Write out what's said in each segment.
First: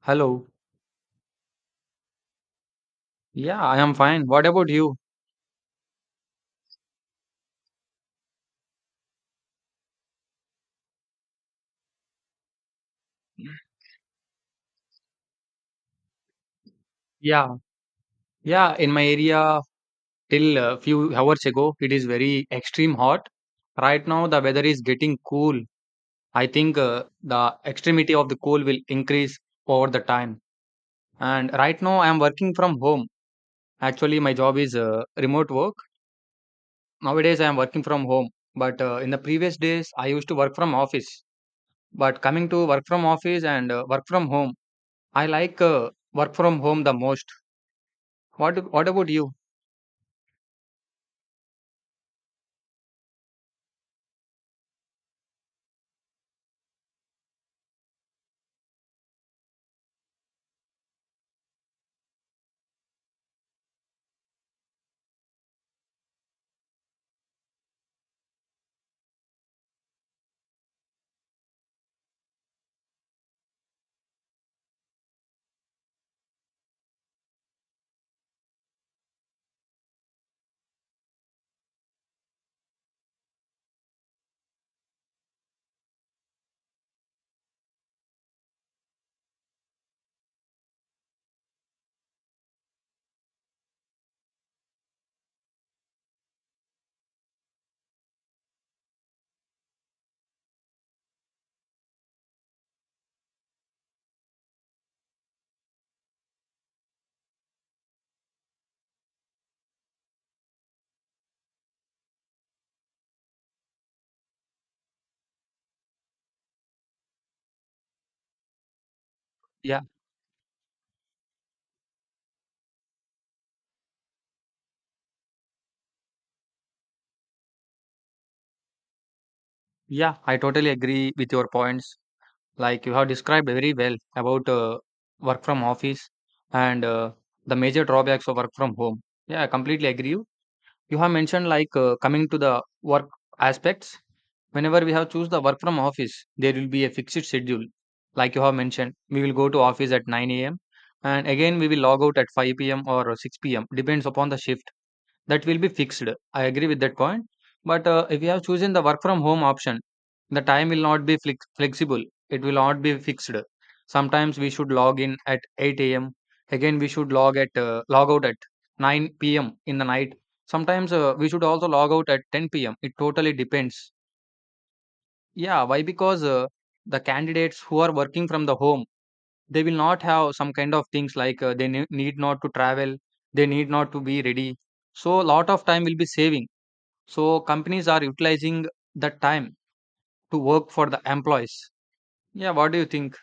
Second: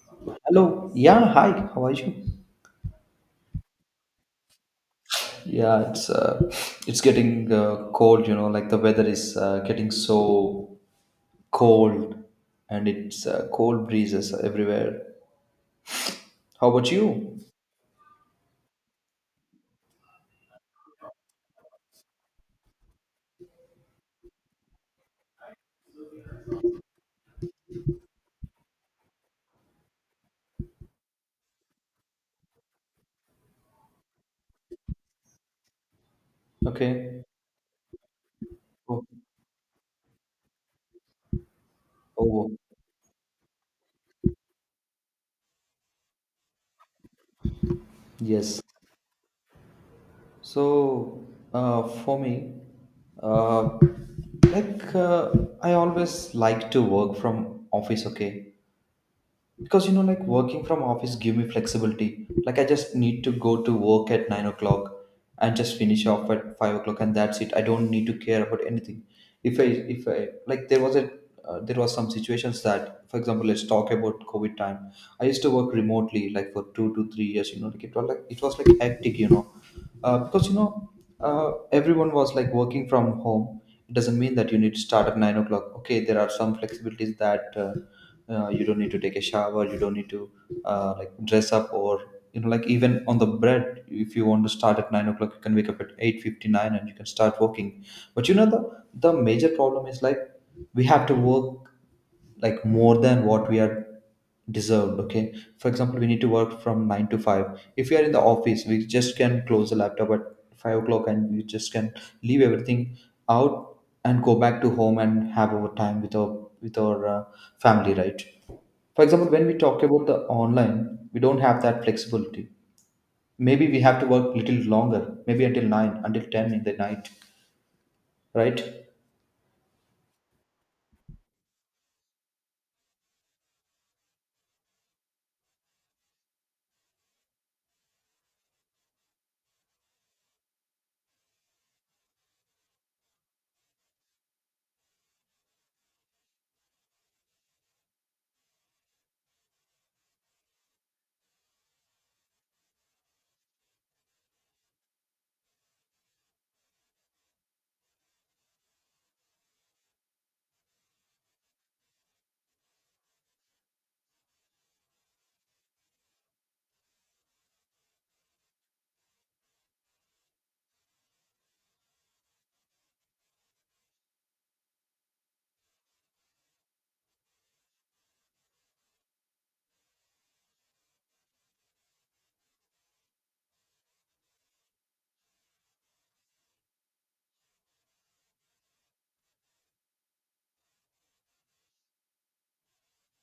Hello. Hello. Yeah. Hi. How are you? Yeah, I am fine. What about you? Yeah. It's getting cold. You know, like the weather is getting so cold, and it's cold breezes everywhere. How about you? Yeah, yeah. In my area, till a few hours ago, it is very extreme hot. Right now, the weather is getting cool. I think the extremity of the cold will increase over the time. And right now, I am working from home. Actually, my job is remote work. Okay. Nowadays, I am working from home. But Oh. in the previous days, I used to work from office. But coming Oh. to work from office and work from home, I like work from home the most. Yes. What about you? So, for me, uh, like I always like to work from office. Okay, because you know, like working from office give me flexibility. Like, I just need to go to work at 9 o'clock and just finish off at 5 o'clock, and that's it. I don't need to care about anything. If i if I like there was a there was some situations that, for example, let's talk about covid time. I used to work remotely, like, for 2 to 3 years. You know, like it was like hectic, you know. Because you know, uh, everyone was like working from home. It doesn't mean that you need to start at 9 o'clock. Okay, there are some flexibilities that you don't need to take a shower, you don't need to like dress up, or you know, like, even on the bread, if you want to start at 9 o'clock, you can wake up at 8:59 and you can start working. But you know, the major problem is like, we have to work like more than what we are deserved. Okay, for example, we need to work from 9 to 5. If we are in the office, we just can close the laptop at 5 o'clock, and we just can leave everything out and go back to home and have our time with our with our family, right? For example, when we Yeah, talk about the online, we don't have that flexibility. Maybe we have to work little longer, maybe until 9, until 10 in the night, right? yeah, I totally agree with your points. Like you have described very well about work from office and the major drawbacks of work from home. Yeah, I completely agree. You have mentioned like coming to the work aspects. Whenever we have choose the work from office, there will be a fixed schedule. Like you have mentioned, we will go to office at 9 a.m. and again we will log out at 5 p.m. or 6 p.m. depends upon the shift. That will be fixed. I agree with that point. But if you have chosen the work from home option, the time will not be flexible. It will not be fixed. Sometimes we should log in at 8 a.m. Again, we should log at log out at 9 p.m. in the night. Sometimes we should also log out at 10 p.m. It totally depends. Yeah, why? Because the candidates who are working from the home, they will not have some kind of things like need not to travel, they need not to be ready. So, lot of time will be saving so companies are utilizing the time to work for the employees. Yeah, what do you think?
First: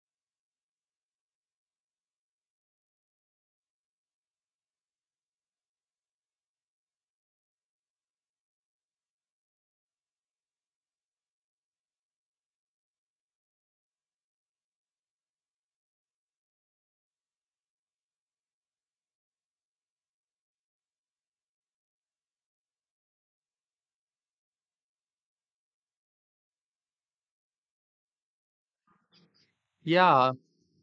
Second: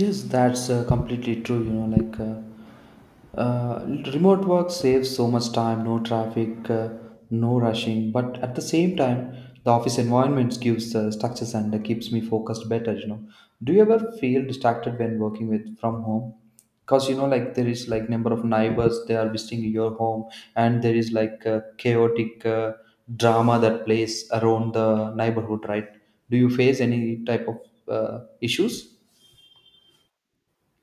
Yes, that's completely true. You know, like Uh, remote work saves so much time, no traffic, no rushing, but at the same time, the office environment gives structures and keeps me focused better. You know, do you ever feel distracted when working with from home? Because you know, like there is like number of neighbors they are visiting your home, and there is like chaotic drama that plays around the neighborhood, right? Do you face any type of issues? Yeah,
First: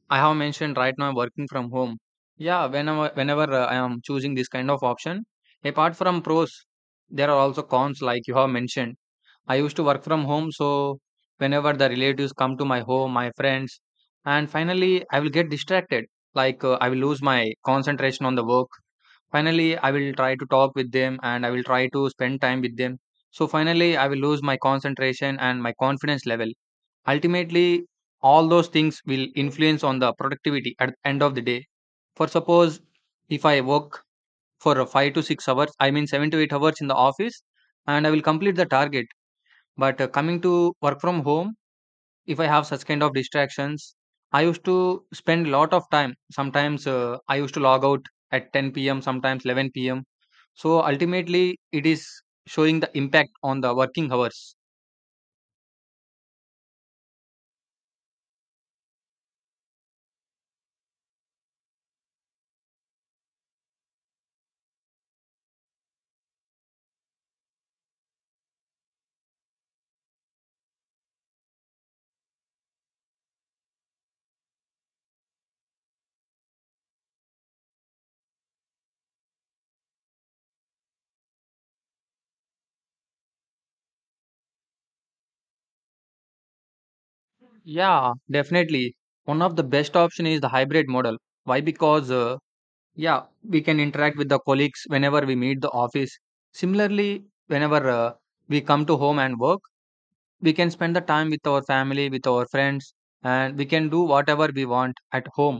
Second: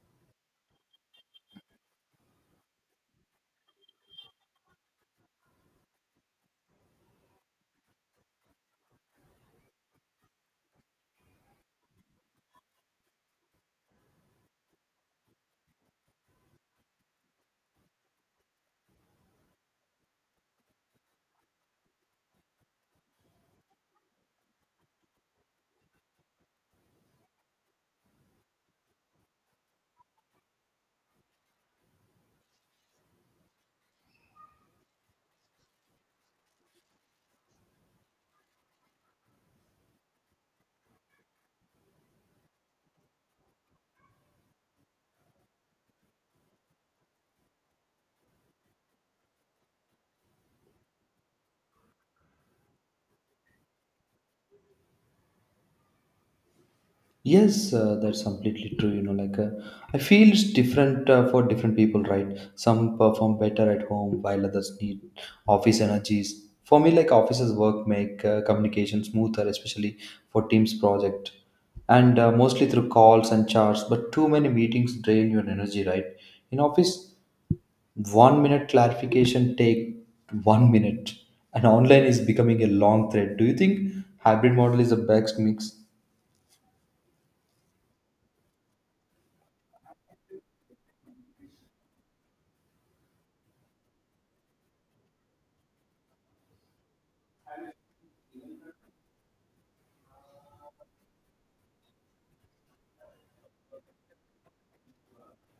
I have mentioned right now I'm working from home. Yeah, whenever I am choosing this kind of option, apart from pros, there are also cons like you have mentioned. I used to work from home, so whenever the relatives come to my home, my friends, and finally I will get distracted. I will lose my concentration on the work. Finally, I will try to talk with them and I will try to spend time with them. So finally, I will lose my concentration and my confidence level. Ultimately, all those things will influence on the productivity at the end of the day. For suppose if I work for a 5 to 6 hours, I mean 7 to 8 hours in the office, and I will complete the target. But coming to work from home, if I have such kind of distractions, I used to spend a lot of time. Sometimes I used to log out at 10 p.m., sometimes 11 p.m. So ultimately, it is showing the impact on the working hours. Yes, that's completely true. You know, like I feel it's different for different people, right? Some perform better at home while others need office energies. For me, like offices work make communication smoother, especially for teams project, and mostly through calls and charts. But too many meetings drain your energy, right? In office, 1 minute clarification take 1 minute, and online is becoming a long thread. Do you think hybrid model is the best mix? Yeah, definitely. One of the best option is the hybrid model. Why? We can interact with the colleagues whenever we meet the office. Similarly, whenever we come to home and work, we can spend the time with our family, with our friends, and we can do whatever we want at home.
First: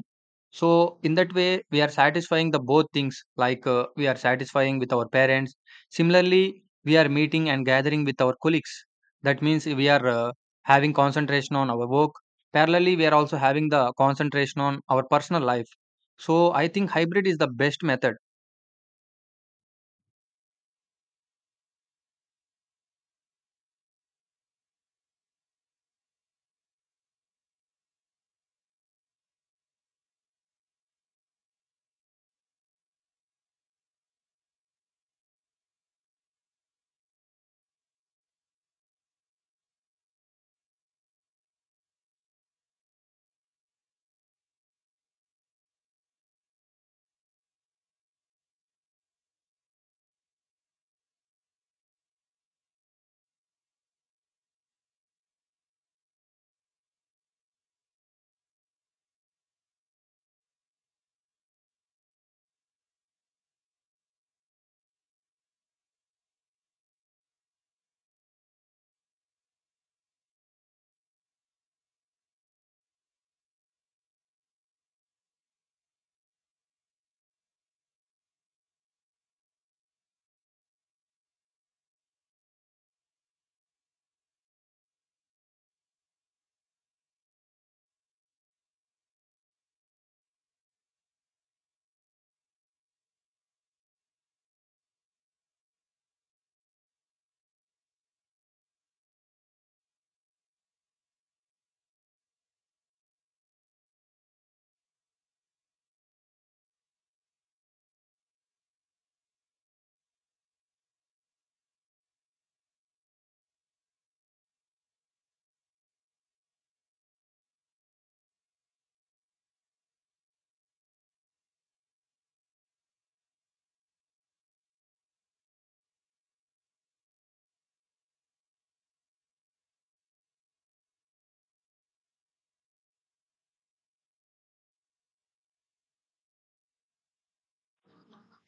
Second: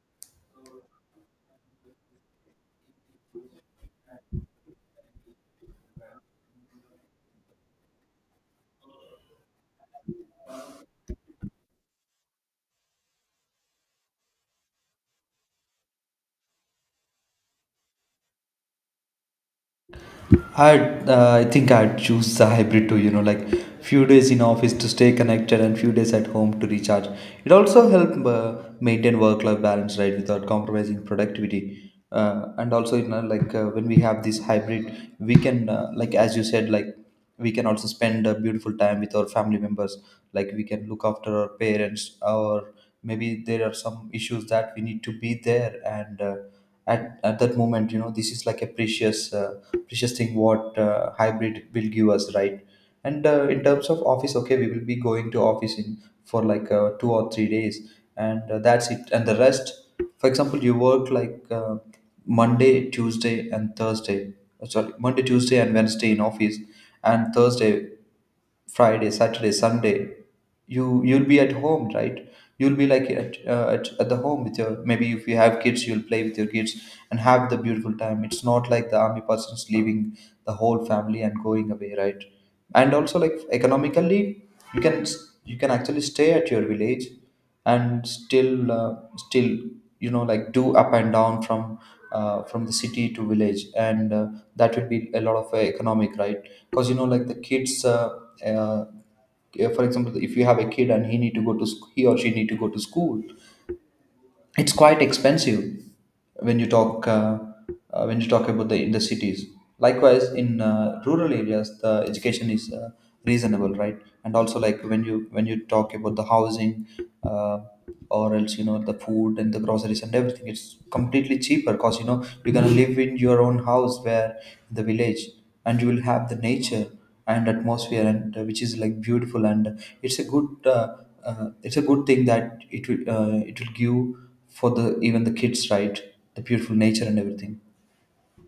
So, in that way, we are satisfying the both things. We are satisfying with our parents. Similarly, we are meeting and gathering with our colleagues. That means we are having concentration on our work. Parallelly, we are also having the concentration on our personal life. So, I think hybrid is the best method. I think I'd choose the hybrid too, you know, like few days in office to stay connected and few days at home to recharge. It also help maintain work-life balance, right, without compromising productivity. And also, you know, like when we have this hybrid, we can, like as you said, like we can also spend a beautiful time with our family members. Like we can look after our parents, or maybe there are some issues that we need to be there and, at that moment, you know, this is like a precious precious thing what hybrid will give us, right. And in terms of office, okay, we will be going to office in for like 2 or 3 days, and that's it. And the rest, for example, you work like Monday, Tuesday, and Thursday. Sorry, Monday, Tuesday, and Wednesday in office, and Thursday, Friday, Saturday, Sunday, you'll be at home, right? You'll be like at the home with your, maybe if you have kids, you'll play with your kids and have the beautiful time. It's not like the army person's leaving the whole family and going away, right? And also like economically, you can you can actually stay at your village and still you know, like do up and down from the city to village, and that would be a lot of economic, right? Because you know, like the kids uh, for example, if you have a kid and he need to go to he or she need to go to school, it's quite expensive when you talk uh, when you talk about the in the cities. Likewise, in rural areas, the education is reasonable, right? And also like when you talk about the housing, uh, or else, you know, the food and the groceries and everything, it's completely cheaper, because you know, you're gonna live in your own house where the village, and you will have the nature and atmosphere and, which is like beautiful, and it's a good thing that it will it will give for the even the kids, right? The beautiful nature and everything.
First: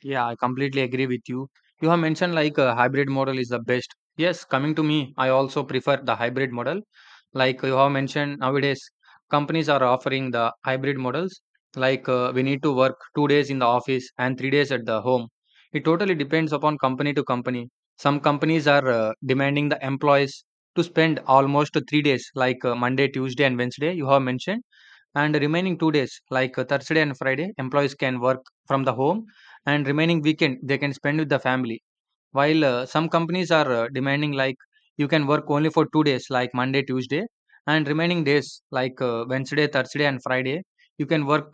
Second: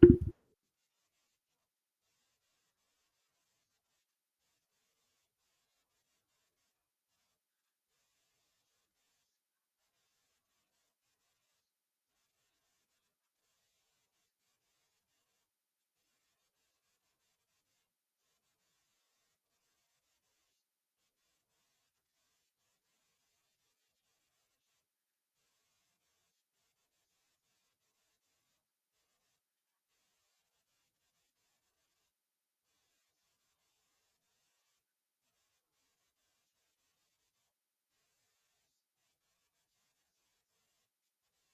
Yeah, I completely agree with you. You have mentioned like a hybrid model is the best. Yes, coming to me, I also prefer the hybrid model. Like you have mentioned, nowadays companies are offering the hybrid models. We need to work 2 days in the office and 3 days at the home. It totally depends upon company to company. Some companies are demanding the employees to spend almost 3 days, like Monday, Tuesday, and Wednesday, you have mentioned, and remaining 2 days like Thursday and Friday employees can work from the home, and remaining weekend they can spend with the family, while some companies are demanding like you can work only for 2 days like Monday, Tuesday, and remaining days like Wednesday, Thursday, and Friday you can work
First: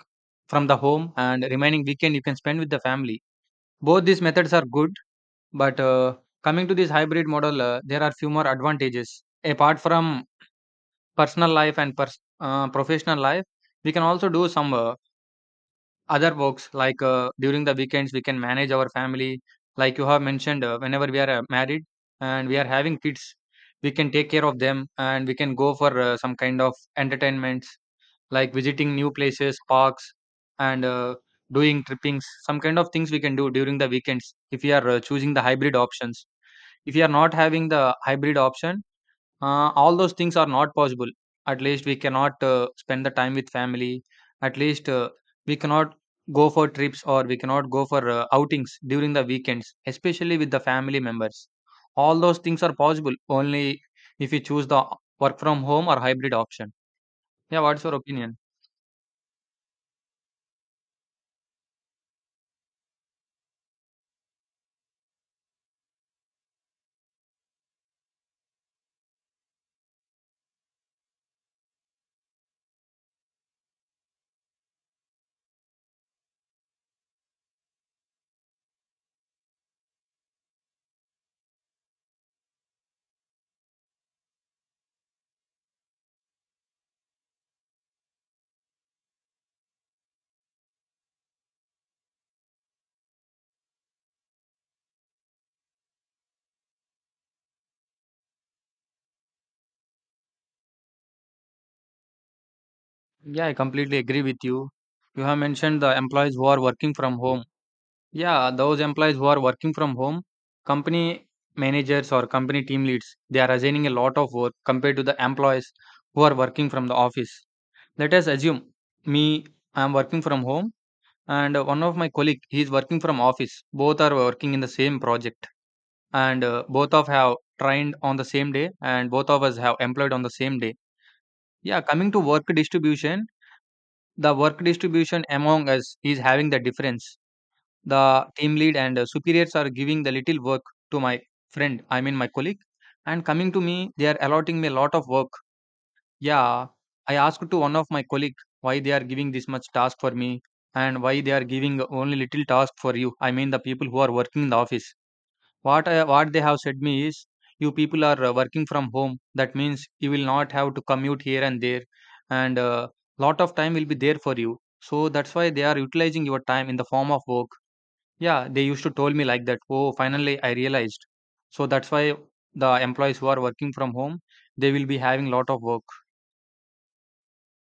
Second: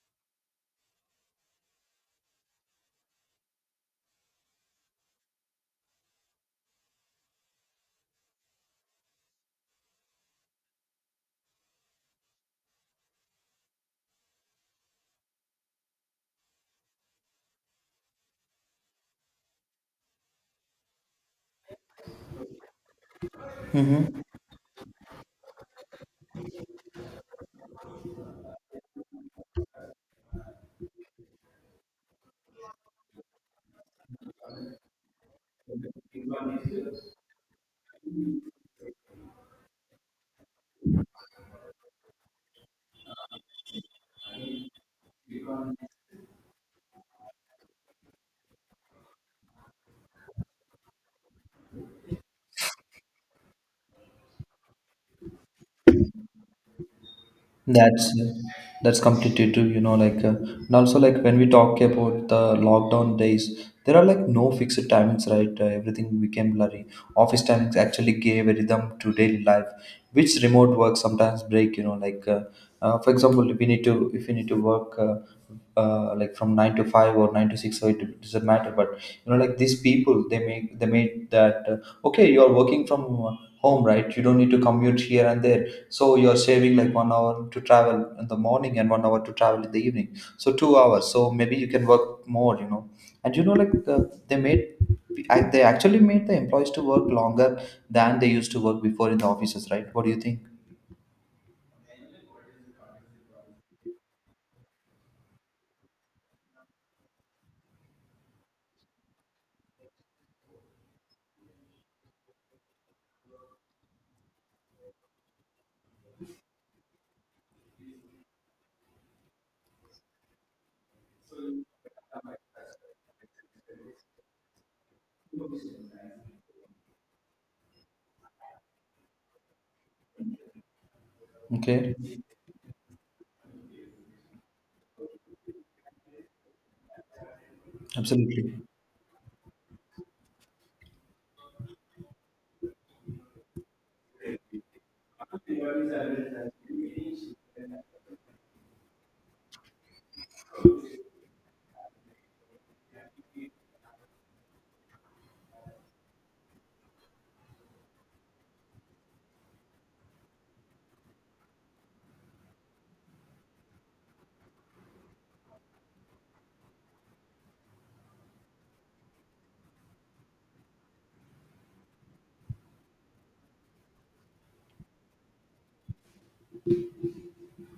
from the home, and remaining weekend you can spend with the family. Both these methods are good, but coming to this hybrid model there are few more advantages apart from personal life and professional life. We can also do some other works like during the weekends we can manage our family, like you have mentioned, whenever we are married and we are having kids, we can Hmm. take care of them and we can go for some kind of entertainments like visiting new places, parks, and doing trippings, some kind of things we can do during the weekends if we are choosing the hybrid options. If you are not having the hybrid option, all those things are not possible. At least we cannot spend the time with family. At least we cannot go for trips or we cannot go for outings during the weekends, especially with the family members. All those things are possible only if you choose the work from home or hybrid option. Yeah, what's your That's opinion? that's completely true. You know, like, and also like when we talk about the lockdown days, there are like no fixed timings, right? Everything became blurry. Office timings actually gave a rhythm to daily life, which remote work sometimes break. You know, like, for example, if we need to if we need to work. Like from 9 to 5 or 9 to 6, so it doesn't matter. But you know, like these people, they made that, okay. You are working from home, right? You don't need to commute here and there. So you're saving like 1 hour to travel in the morning and 1 hour to travel in the evening. So 2 hours. So maybe you can work more, you know. And you know, like, they made, they actually made the employees to work longer than they used to work before in the offices, right? What do you think? Yeah, I completely agree with you. You have mentioned the employees who are working from home. Yeah, those employees who are working from home, company managers or company team leads, they are assigning a lot of work compared to the employees who are working from the office. Let us assume me, I am working from home and one of my colleague, he is working from office. Both are working in the same project and both of have trained on the same day and both of us have employed on the same day. Yeah, Okay, coming to work distribution, the work distribution among us is having the difference. The team absolutely. lead and superiors are giving the little work to my friend, I mean my colleague, and coming to me they are allotting me a lot of work. Yeah, I asked to one of my colleague why they are giving this much task for me and why they are giving only little task for you, I mean the people who are working in the office. What they have said me is you people are working from home, that means you will not have to commute here and there, and lot of time will be there for you, so that's why they are utilizing your time in the form of work. Yeah, they used to told me like that. Oh, finally I realized. So that's why the employees who are working from home, they will be having lot of work.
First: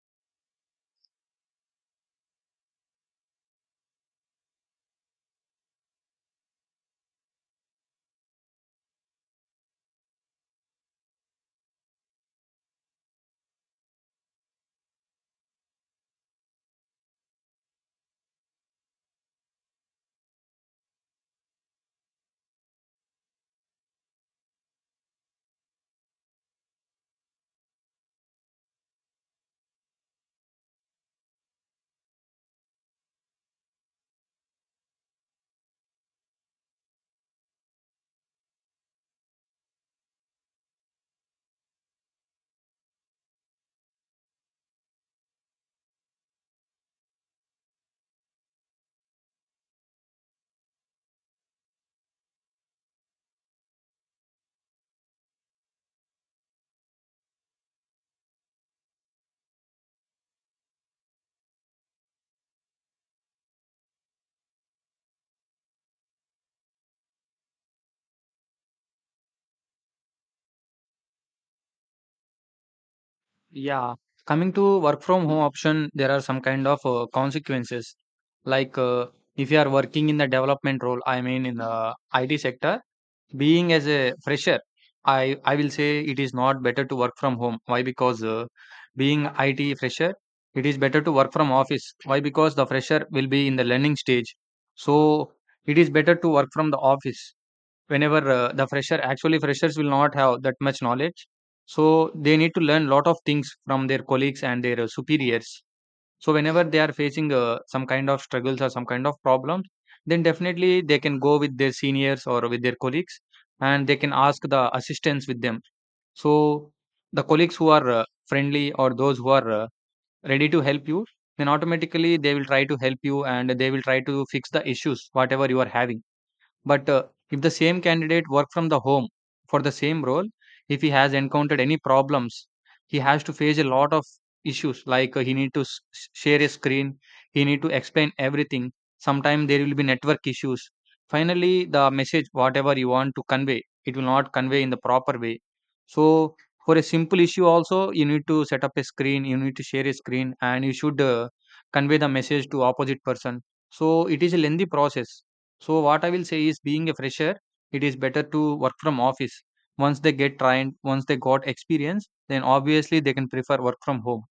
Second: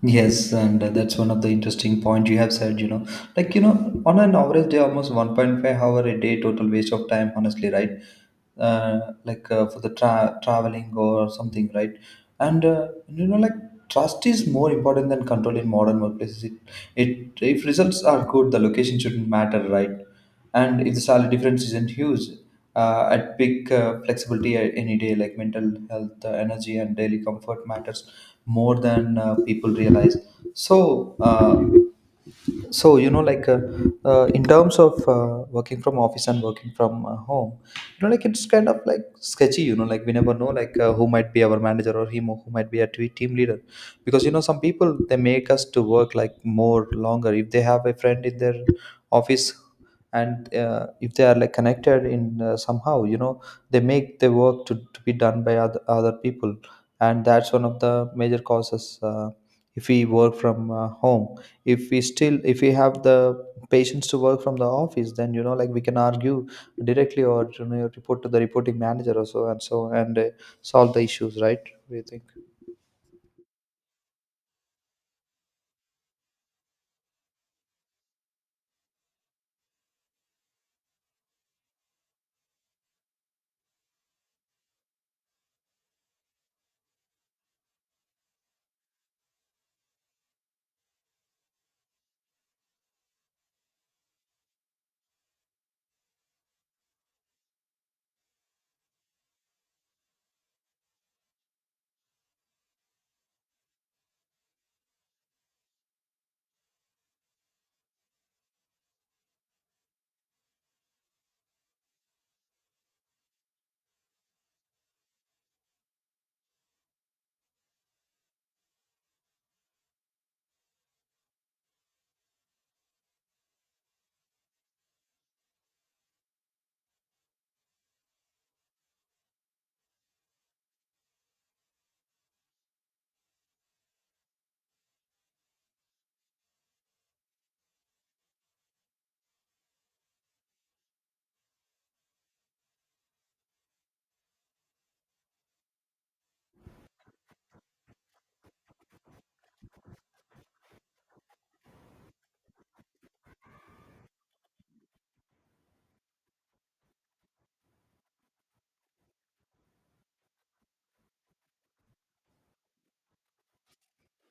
Yes, and that's one of the interesting point you have said, you know, like, you know, on an average day, almost 1.5 hour a day total waste of time, honestly, right? uh, like for the traveling or something, right? And you know, like trust is more important than control in modern workplaces. It, if results are good, the location shouldn't matter, right? And if the salary difference isn't huge, I'd pick flexibility any day. Like mental health, energy, and daily comfort matters more than people realize. So so you know, like in terms of working from office and working from home, you know, like it's kind of like sketchy. You know, like we never know, like who might be our manager, or him, or who might be a team leader. Because you know, some people they make us to work like more longer if they have a friend in their office. And if they are like connected in somehow, you know, they make the work to be done by other people. And that's one of the major causes. If we work from home, if we have the patience to work from the office, then you know, like we can argue directly, or you know, report to the reporting manager or so and so, and solve the issues, right? We think. Yeah. Coming to work from home option, there are some kind of consequences. Like uh, if you are working in the development role, I mean in the IT sector, being as a fresher, I will say it is not better to work from home. Why? Because being it fresher, it is better to work from office. Why? Because the fresher will be in the learning stage, so it is better to work from the office. Whenever the fresher, actually freshers will not have that much knowledge, so they need to learn lot of things from their colleagues and their superiors. So whenever they are facing some kind of struggles or some kind of problems, then definitely they can go with their seniors or with their colleagues, and they can ask the assistance with them. So the colleagues who are friendly or those who are ready to help you, then automatically they will try to help you and they will try to fix the issues whatever you are having. But if the same candidate work from the home for the same role, if he has encountered any problems, he has to face a lot of issues like he need to share a screen, he need to explain everything. Sometimes there will be network issues. Finally, the message whatever you want to convey, it will not convey in the proper way. So for a simple issue also, you need to set up a screen, you need to share a screen, and you should convey the message to opposite person. So it is a lengthy process. So what I will say is being a fresher, it is better to work from office. Once they get trained, once they got experience, then obviously they can prefer work from home.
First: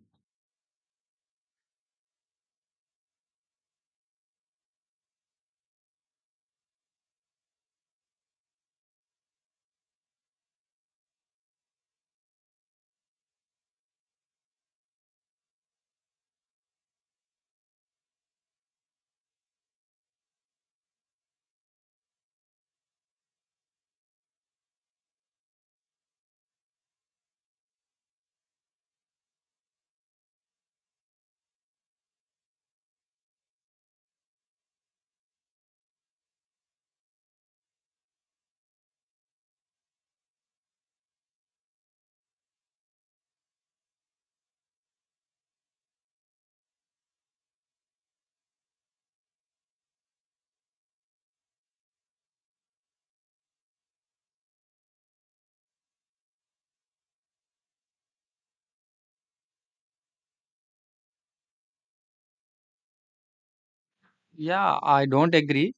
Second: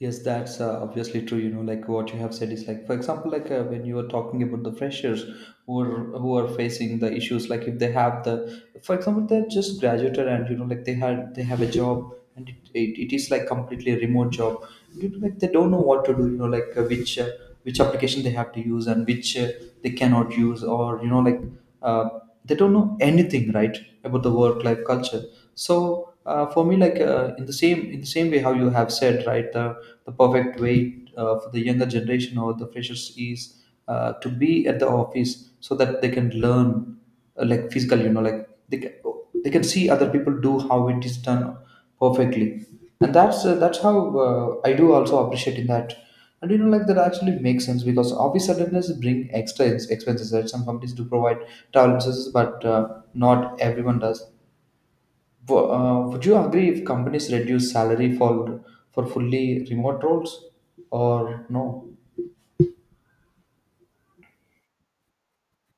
Yes, that's obviously true. You know, what you have said is, for example, when you were talking about the freshers who are facing the issues. Like if they have the, for example, they're just graduated and you know like they have a job and it is like completely a remote job. You know, like they don't know what to do. Which which application they have to use and which they cannot use, or uh, they don't know anything, right, about the work life culture. So for me, in the same way how you have said, right, the perfect way for the younger generation or the freshers is to be at the office so that they can learn, like physical, you know, they can they can see other people do how it is done perfectly. And that's how I do also appreciate in that. And you know like that actually makes sense, because office attendance bring extra expenses that some companies do provide travel services, but not everyone does. Would you agree if companies reduce salary for fully remote roles, or no? Yeah, I don't agree,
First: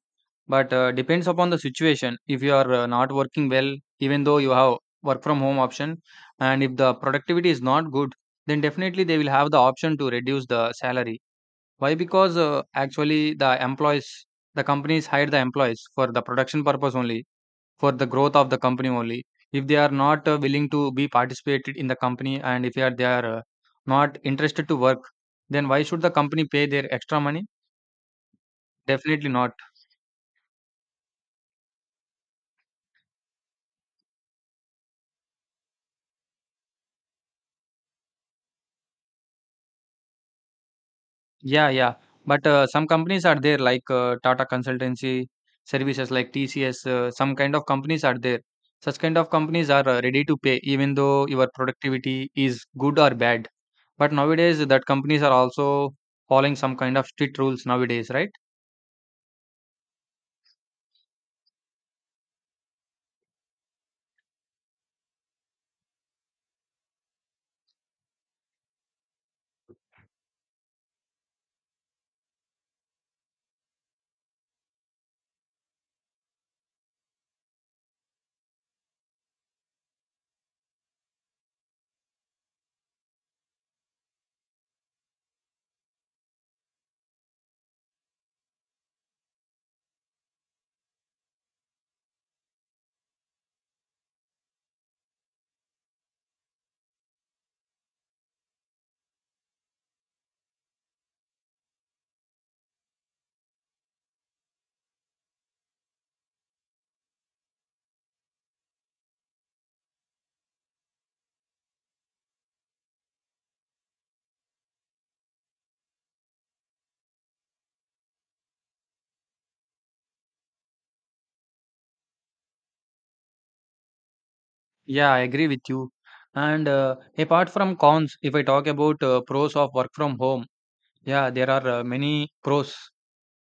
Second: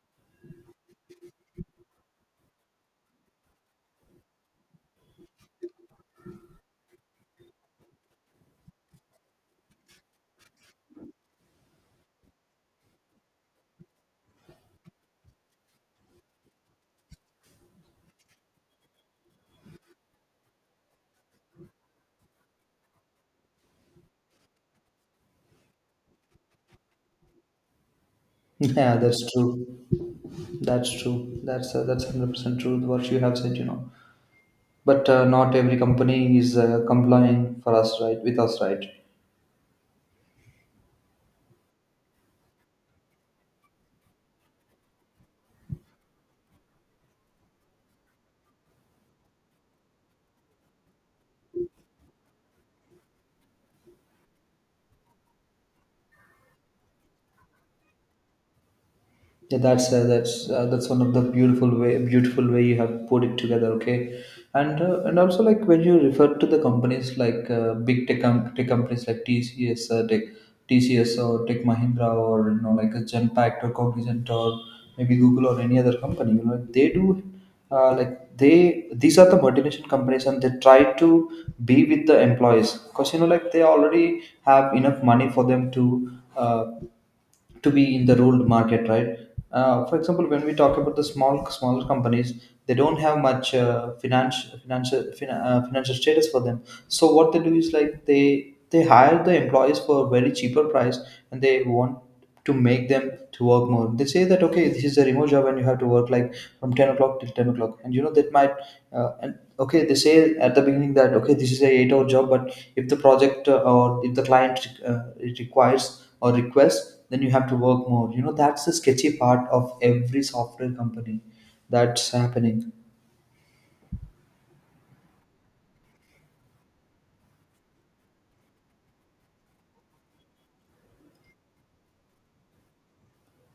but depends upon the situation. If you are not working well, even though you have work from home option, and if the productivity is not good, then definitely they will have the option to reduce the salary. Why? Because actually the companies hire the employees for the production purpose only, for the growth of the company only. If they are not willing to be participated in the company, and if they are not interested to work, then why should the company pay their extra money? Yeah, that's Definitely not. true. That's true. That's 100% true what you have said, you know. But not every company is complying for us, right, with us, right? Yeah, yeah, but some companies are there like Tata Consultancy Services, like TCS, some kind of companies are there. Such kind of companies are ready to pay even though your productivity is good or bad. But nowadays that companies are also following some kind of strict rules nowadays, right? Yeah, that's one of the beautiful way you have put it together. Okay, and also, like, when you refer to the companies, like big tech, tech companies like TCS, TCS or Tech Mahindra, or you know, like a Genpact or Cognizant or maybe Google or any other company. You know, they do like they, these are the multinational companies, and they try to be with the employees, because you know like they already have enough money for them to. To be in the ruled market, right? For example, when we talk about the smaller companies, they don't have much financial status for them. So what they do is, like, they hire the employees for a very cheaper price, and they want to make them to work more. They say that, okay, this is a remote job, and you have to work like from 10 o'clock till 10 o'clock, and you know that might and okay, they say at the beginning that, okay, this is a 8 hour job, but if the project or if the client it requires or request, then you have to work more. You know, that's the sketchy part of every software company, that's happening. Yeah, I agree with you. And apart from cons, if I talk about pros of work from home, yeah, there are many pros.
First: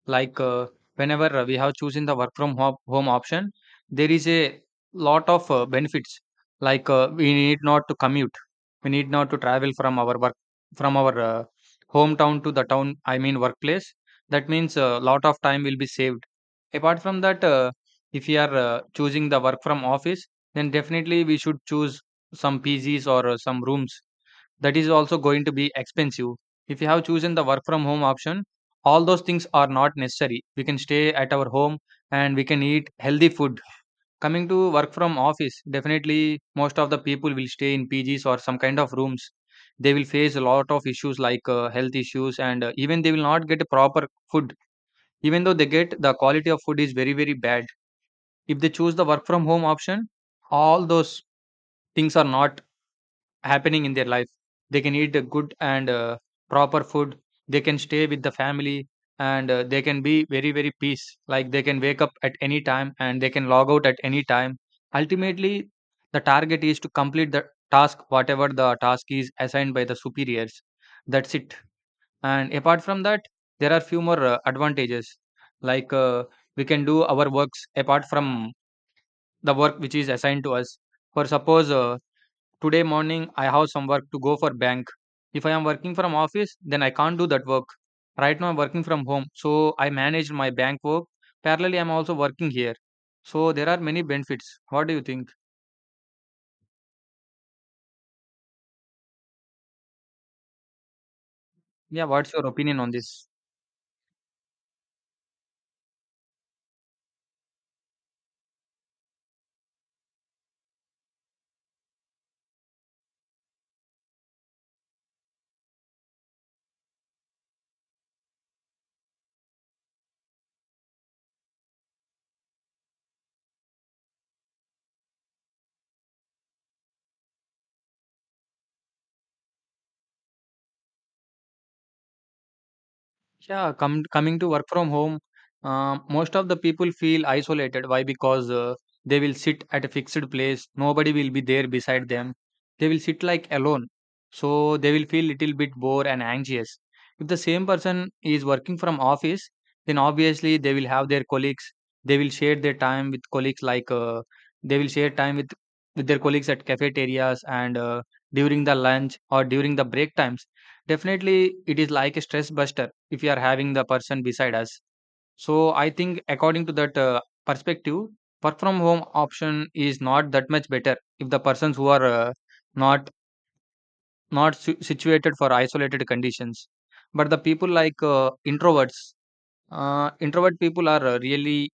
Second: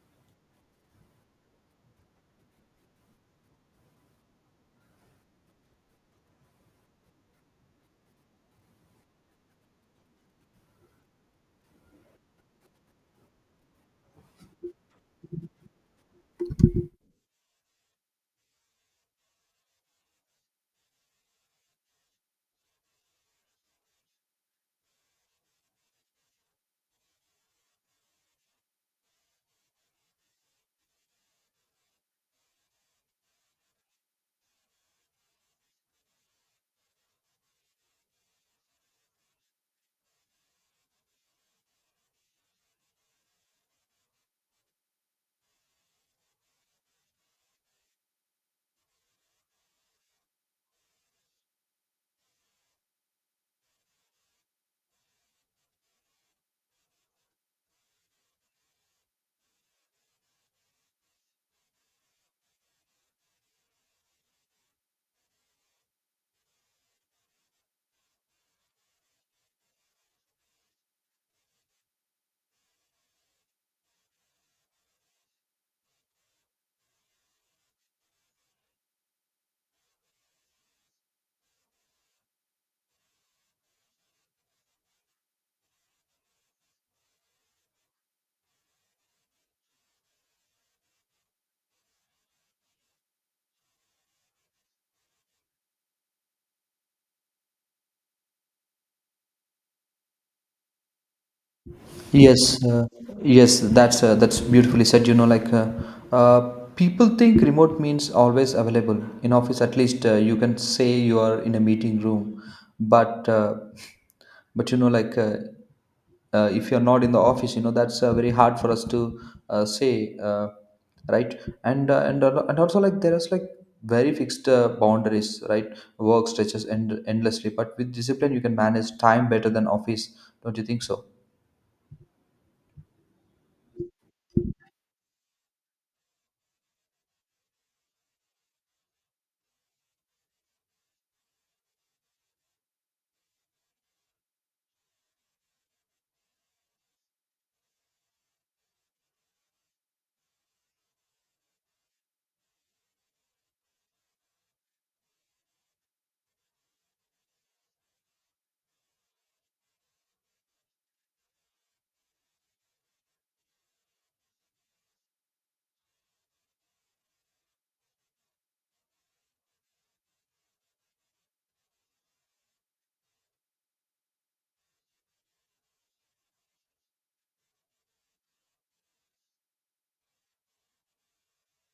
Like, uh, Whenever we have chosen the work from home option, there is a lot of benefits. We need not to commute. We need not to travel from our work from our hometown to the town. I mean workplace. That means a lot of time will be saved. Apart from that, if you are choosing the work from office, then definitely we should choose some PGs or some rooms. That is also going to be expensive. If you have chosen the work from home option, all those things are not necessary. We can stay at our home and we can eat healthy food. Coming to work from office, definitely most of the people will stay in PGs or some kind of rooms. They will face a lot of issues like health issues, and even they will not get a proper food. Even though they get, the quality of food is very very bad. If they choose the work from home option, all those things are not happening in their life. They can eat a good and proper food. They can stay with the family, and they can be very, very peace. Like, they can wake up at any time and they can log out at any time. Ultimately, the target is to complete the task, whatever the task is assigned by the superiors. That's it. And apart from that, there are few more advantages. Like uh, we can do our works apart from the work which is assigned to us. For suppose, today morning I have some work to go for bank. If I am working from office, then I can't do that work. Right now I'm working from home, so I manage my bank work. Parallelly, I'm also working here. So there are many benefits. What do you think? Yeah, what's your Yes, opinion on this? yes, that's beautifully said. Uh, People think remote means always available in office. At least you can say you are in a meeting room, but uh, but you know, if you're not in the office, you know, that's very hard for us to say, right? And also, like, there is like very fixed boundaries, right? Work stretches endlessly, but with discipline you can manage time better than office. Don't you think so? Yeah, come coming to work from home, most of the people feel isolated. Why? Because they will sit at a fixed place. Nobody will be there beside them. They will sit like alone. So they will feel little bit bored and anxious. If the same person is working from office, then obviously they will have their colleagues. They will share their time with colleagues. They will share time with their colleagues at cafeterias and during the lunch or during the break times. Definitely, it is like a stress buster if we are having the person beside us. So I think according to that perspective, work from home option is not that much better if the persons who are not not su- situated for isolated conditions. But the people like introverts, introvert people are really,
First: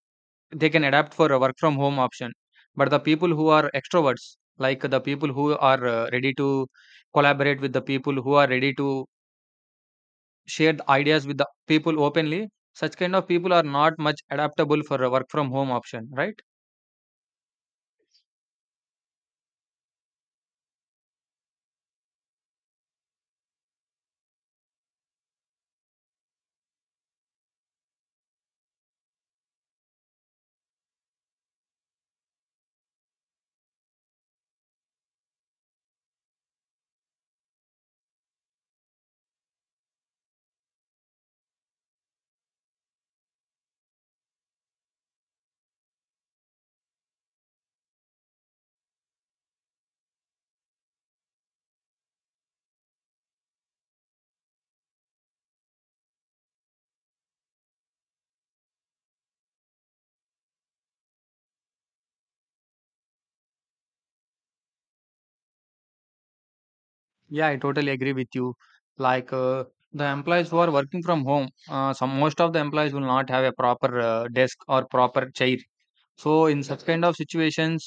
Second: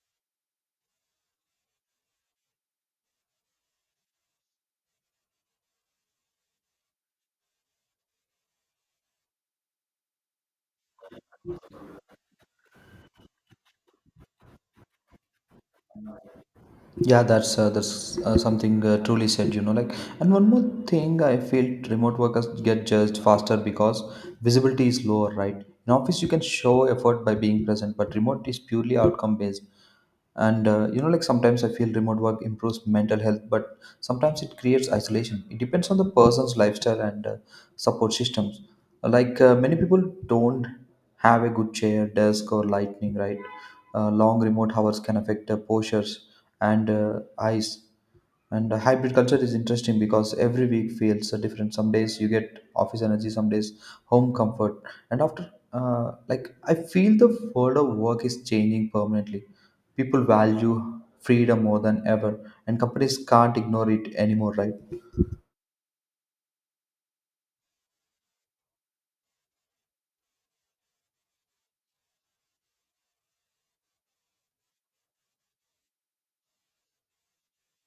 they can adapt for a work from home option. But the people who are extroverts, like the people who are ready to collaborate, with the people who are ready to share the ideas with the people openly, such kind of people are not much adaptable for a work from home option, right? Yeah, that's something truly said. You know, like, and one more thing, I feel remote workers get judged faster because visibility is lower, right? In office, you can show effort by being present, but remote is purely outcome based. And you know, like sometimes I feel remote work improves mental health, but sometimes it creates isolation. It depends on the person's lifestyle and support systems. Many people don't have a good chair, desk, or lighting, right? Long remote hours can affect postures and eyes. And hybrid culture is interesting because every week feels different. Some days you get office energy, some days home comfort. And after, like, I feel the world of work is changing permanently. People value freedom more than ever, and companies can't ignore it anymore, right? Yeah, I totally agree with you. like uh, the employees who are working from home, some, most of the employees will not have a proper desk or proper chair. So in such kind of situations,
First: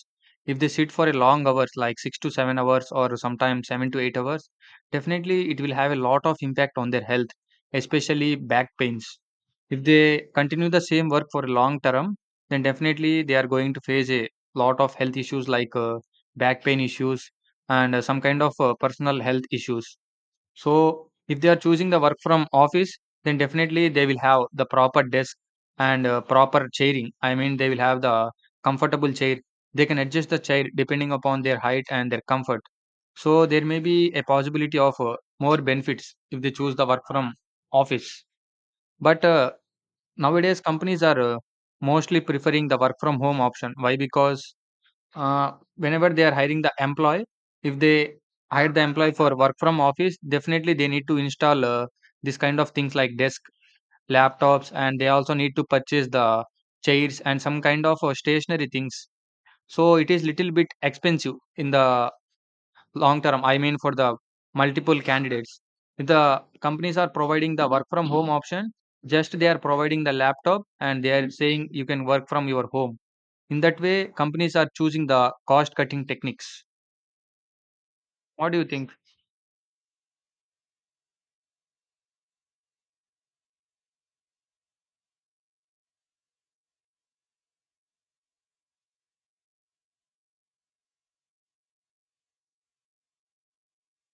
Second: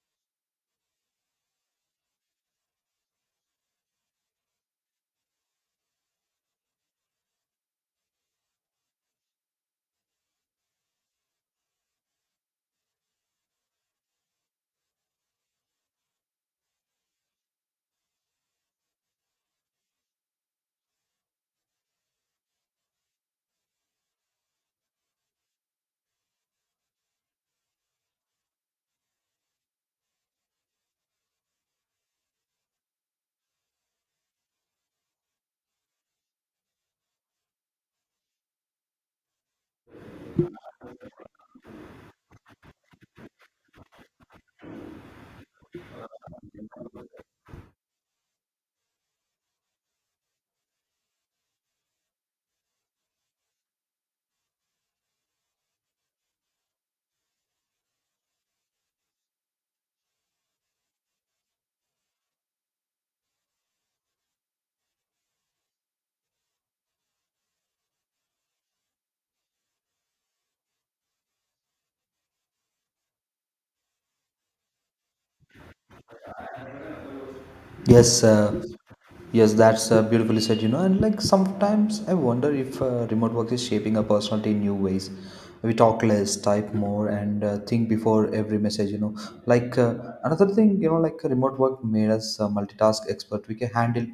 if they sit for a long hours, like 6 to 7 hours or sometimes 7 to 8 hours, definitely it will have a lot of impact on their health, especially back pains. If they continue the same work for a long term, then definitely they are going to face a lot of health issues like back pain issues, and some kind of personal health issues. So if they are choosing the work from office, then definitely they will have the proper desk and proper chairing. I mean, they will have the comfortable chair. They can adjust the chair depending upon their height and their comfort. So there may be a possibility of more benefits if they choose the work from office. But nowadays companies are mostly preferring the work from home option. Why? Because whenever they are hiring the employee, if they hire the employee for work from office, definitely they need to install this kind of things like desk, laptops, and they also need to purchase the chairs and some kind of stationary things. So it is little bit expensive in the long term. I mean for the multiple candidates. If the companies are providing the work from home option, just they are providing the laptop and they are saying you can work from your home. In that way, companies are choosing the cost cutting techniques. Yes, What do you think? yes, that's beautifully said, you know. And like sometimes I wonder if remote work is shaping our personality in new ways. We talk less, type more, and think before every message, you know. Like uh, Another thing, you know, like remote work made us multitask expert.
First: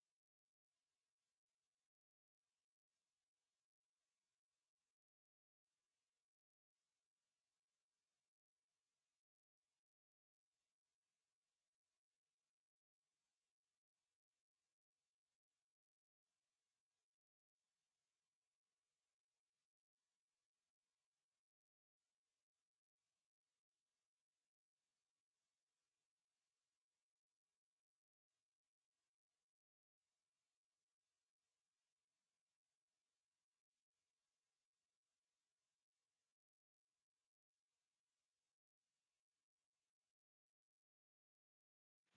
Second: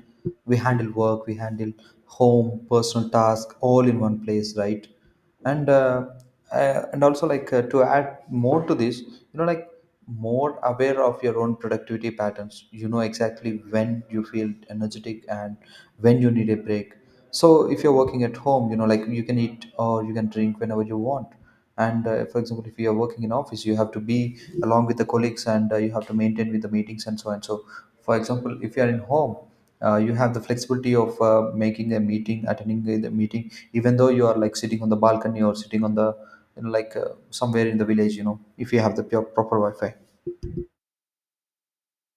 We handle work, we handle home, personal task, all in one place, right? and uh, and also, to add more to this, you know, like, more aware of your own productivity patterns. You know exactly when you feel energetic and when you need a break. So if you're working at home, you know, like, you can eat or you can drink whenever you want. And for example, if you are working in office, you have to be along with the colleagues, and you have to maintain with the meetings, and so on. So for example, if you are in home, you have the flexibility of making a meeting, attending the meeting, even though you are like sitting on the balcony or sitting on the, you know, like uh, somewhere in the village, you know, if you have the pure, proper wi-fi.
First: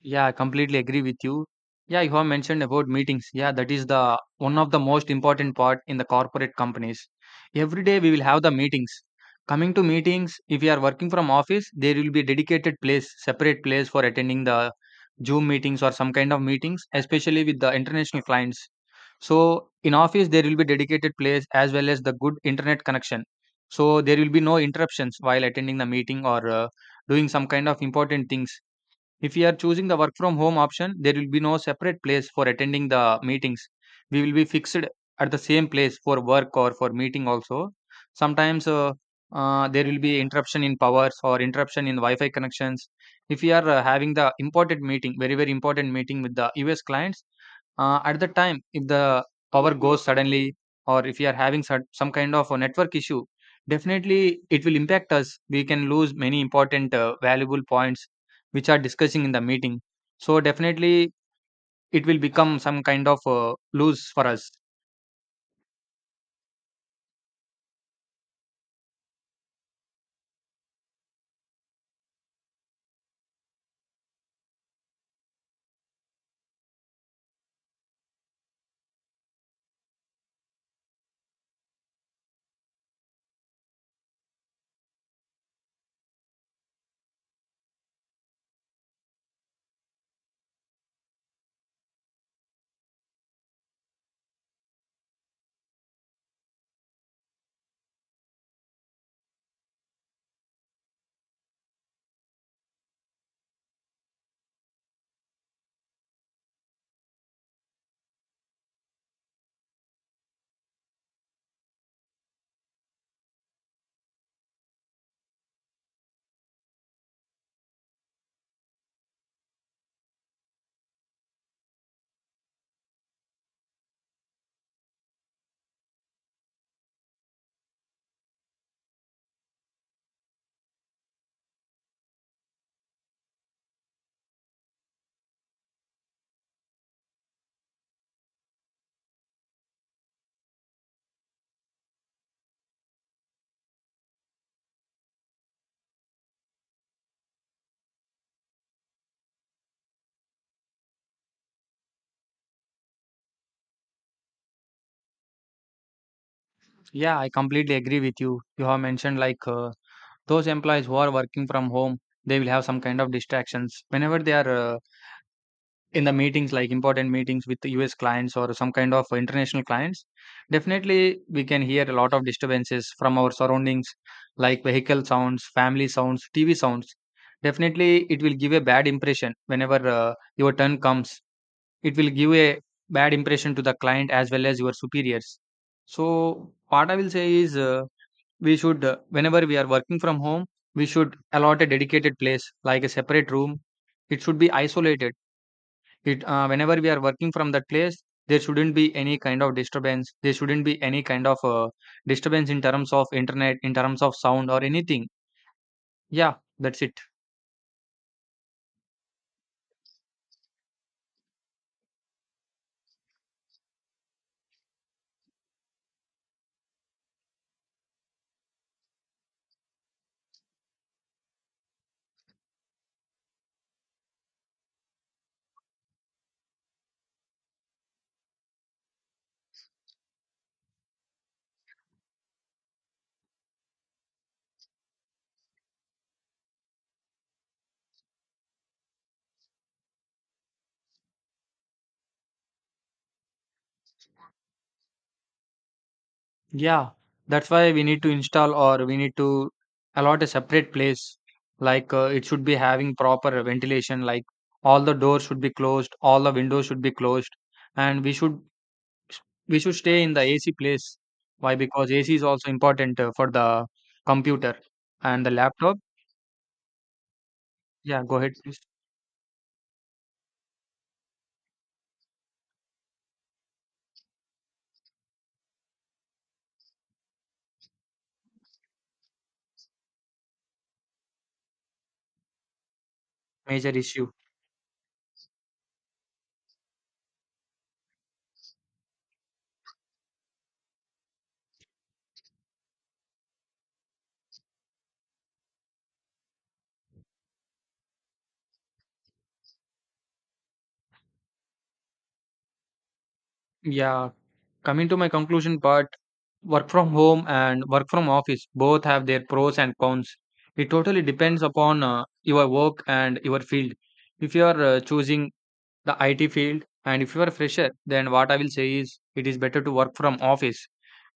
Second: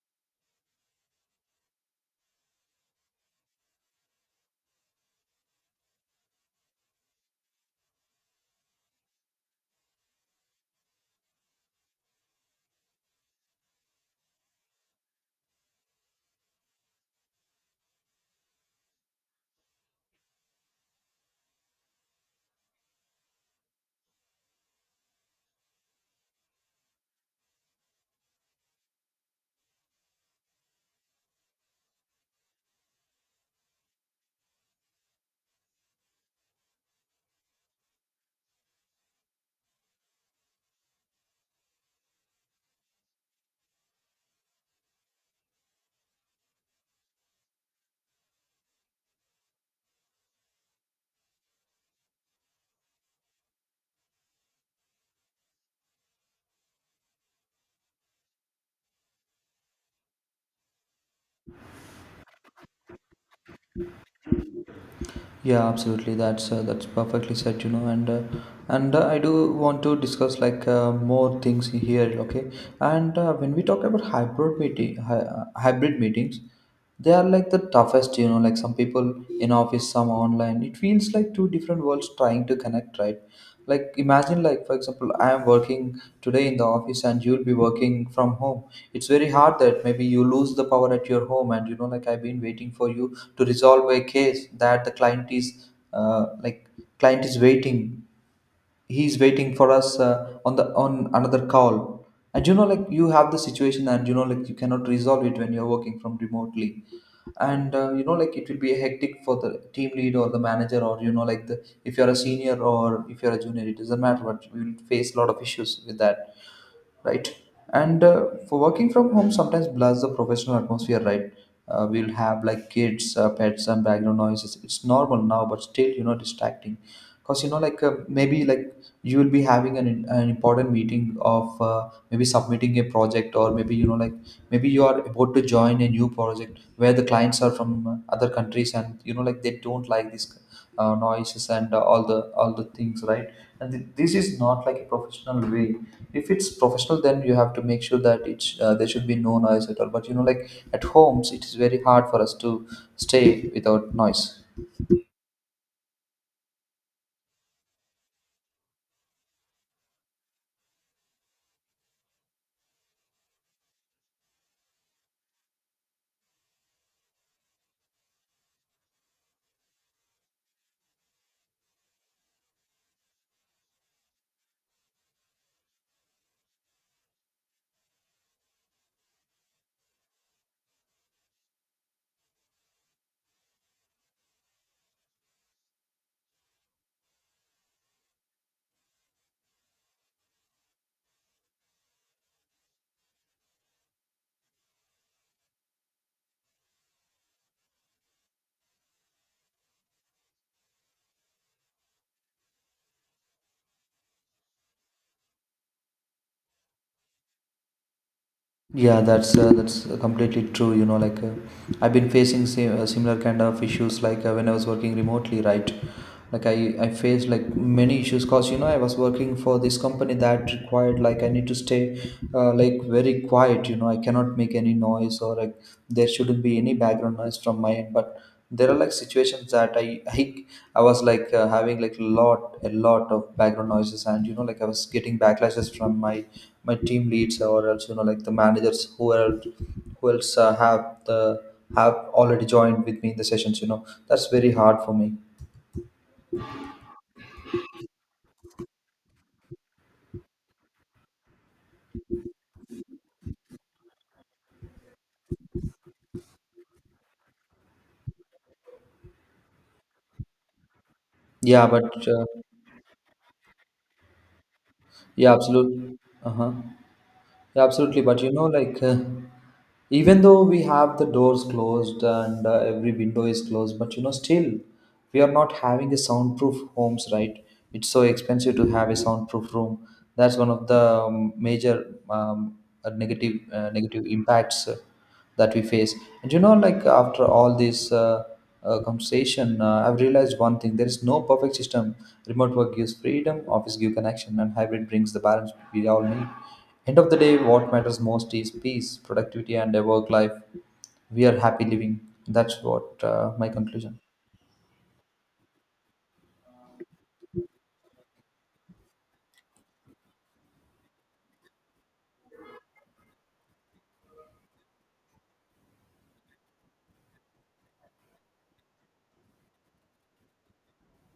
Yeah, I completely agree with you. Yeah, you have mentioned about meetings. Yeah, that is the one of the most important part in the corporate companies. Every day we will have the meetings. Coming to meetings, if you are working from office, there will be dedicated place, separate place for attending the Zoom meetings or some kind of meetings, especially with the international clients. So in office there will be dedicated place as well as the good internet connection. So there will be no interruptions while attending the meeting or doing some kind of important things. If we are choosing the work from home option, there will be no separate place for attending the meetings. We will be fixed at the same place for work or for meeting also. Sometimes there will be interruption in powers or interruption in Wi-Fi connections. If we are having the important meeting, very very important meeting with the US clients, at the time if the power goes suddenly or if we are having some kind of a network issue, definitely it will impact us. We can lose many important valuable points which are discussing in the meeting. So definitely it will become some kind of lose for us. Yeah, absolutely. That's perfectly said, you know, and I do want to discuss more things here, okay? And when we talk about hybrid meetings, they are like the toughest, you know. Like some people in office, some online. It feels like two different worlds trying to connect, right? Like imagine, like, for example, I am working today in the office and you'll be working from home. It's very hard that maybe you lose the power at your home, and you know like I've been waiting for you to resolve a case that the client is uh, like client is waiting. He's waiting for us on the, on another call, and you know like you have the situation and you know like you cannot resolve it when you're working from remotely. And you know like it will be hectic for the team lead or the manager, or you know, like, the if you're a senior or if you're a junior, it doesn't matter. But you will face a lot of issues with that, right? And for working from home sometimes blurs the professional atmosphere, right? We'll have like kids, pets, and background noises. It's normal now, but still, you know, distracting. Because you know, maybe like you will be having an important meeting of maybe submitting a project, or maybe, you know, like, maybe you are about to join a new project where the clients are from other countries, and you know, like they don't like this noises and all the things, right? And this is not like a professional way. If it's professional, then you have to make sure that it's there should be no noise at all. But you know, like at homes it is very hard for us to stay without noise. Yeah, I completely agree with you. You have mentioned those employees who are working from home, they will have some kind of distractions whenever they are in the meetings, like important meetings with the US clients or some kind of international clients. Definitely, we can hear a lot of disturbances from our surroundings, like vehicle sounds, family sounds, TV sounds. Definitely, it will give a bad impression. Whenever your turn comes, it will give a bad impression to the client as well as your superiors. So what I will say is, we should, whenever we are working from home, we should allot a dedicated place like a separate room. It should be isolated. It Whenever we are working from that place, there shouldn't be any kind of disturbance. There shouldn't be any kind of disturbance in terms of internet, in terms of sound, or anything. Yeah, that's it. Yeah, that's completely true. I've been facing similar kind of issues when I was working remotely, right? Like I faced like many issues, because you know I was working for this company that required like I need to stay like very quiet. You know, I cannot make any noise or like there shouldn't be any background noise from my end. But there are like situations that i, I was like having like lot of background noises, and you know like I was getting backlashes from my, my team leads, or else, you know like, the managers who else have the have already joined with me in the sessions. You know, that's very hard for me. Yeah, that's why we need to install or we need to allot a separate place. Like it should be having proper ventilation, like all the doors should be closed, all the windows should be closed, and we should stay in the AC place. Why? yeah Because but AC is uh, also important for the computer and the yeah, laptop. absolutely. Uh-huh. Yeah, absolutely. Yeah, go But you ahead, know, please. like, even though we have the doors closed and every window is closed, but you know, still, we are not having a soundproof homes, right? It's so expensive to have a soundproof room. That's one of the major negative, Major negative issue. impacts that we face. And you know, like after all this, conversation, I've realized one thing: there is no perfect system. Remote work gives freedom, office gives connection, and hybrid brings the balance we all need. End of the day, what matters most is peace, productivity, and a work life we are happy living. That's what, my conclusion. Yeah, coming to my conclusion part, work from home and work from office both have their pros and cons. It totally depends upon your work and your field. If you are choosing the IT field and if you are a fresher, then what I will say is it is better to work from office.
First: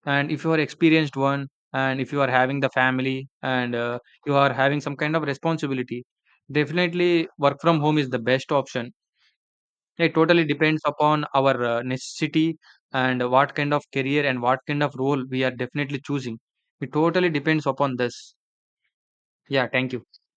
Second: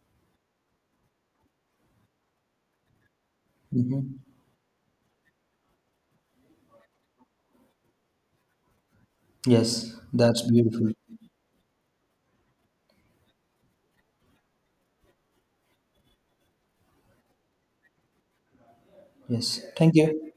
And if you are experienced one, and if you are having the family and Hmm. you are having some kind of responsibility, definitely work from home is the best option. Yes, It totally that's depends beautiful. upon our necessity and what kind of career and what kind of role we are definitely choosing. It totally depends upon this. Yes, Yeah, thank thank you. you.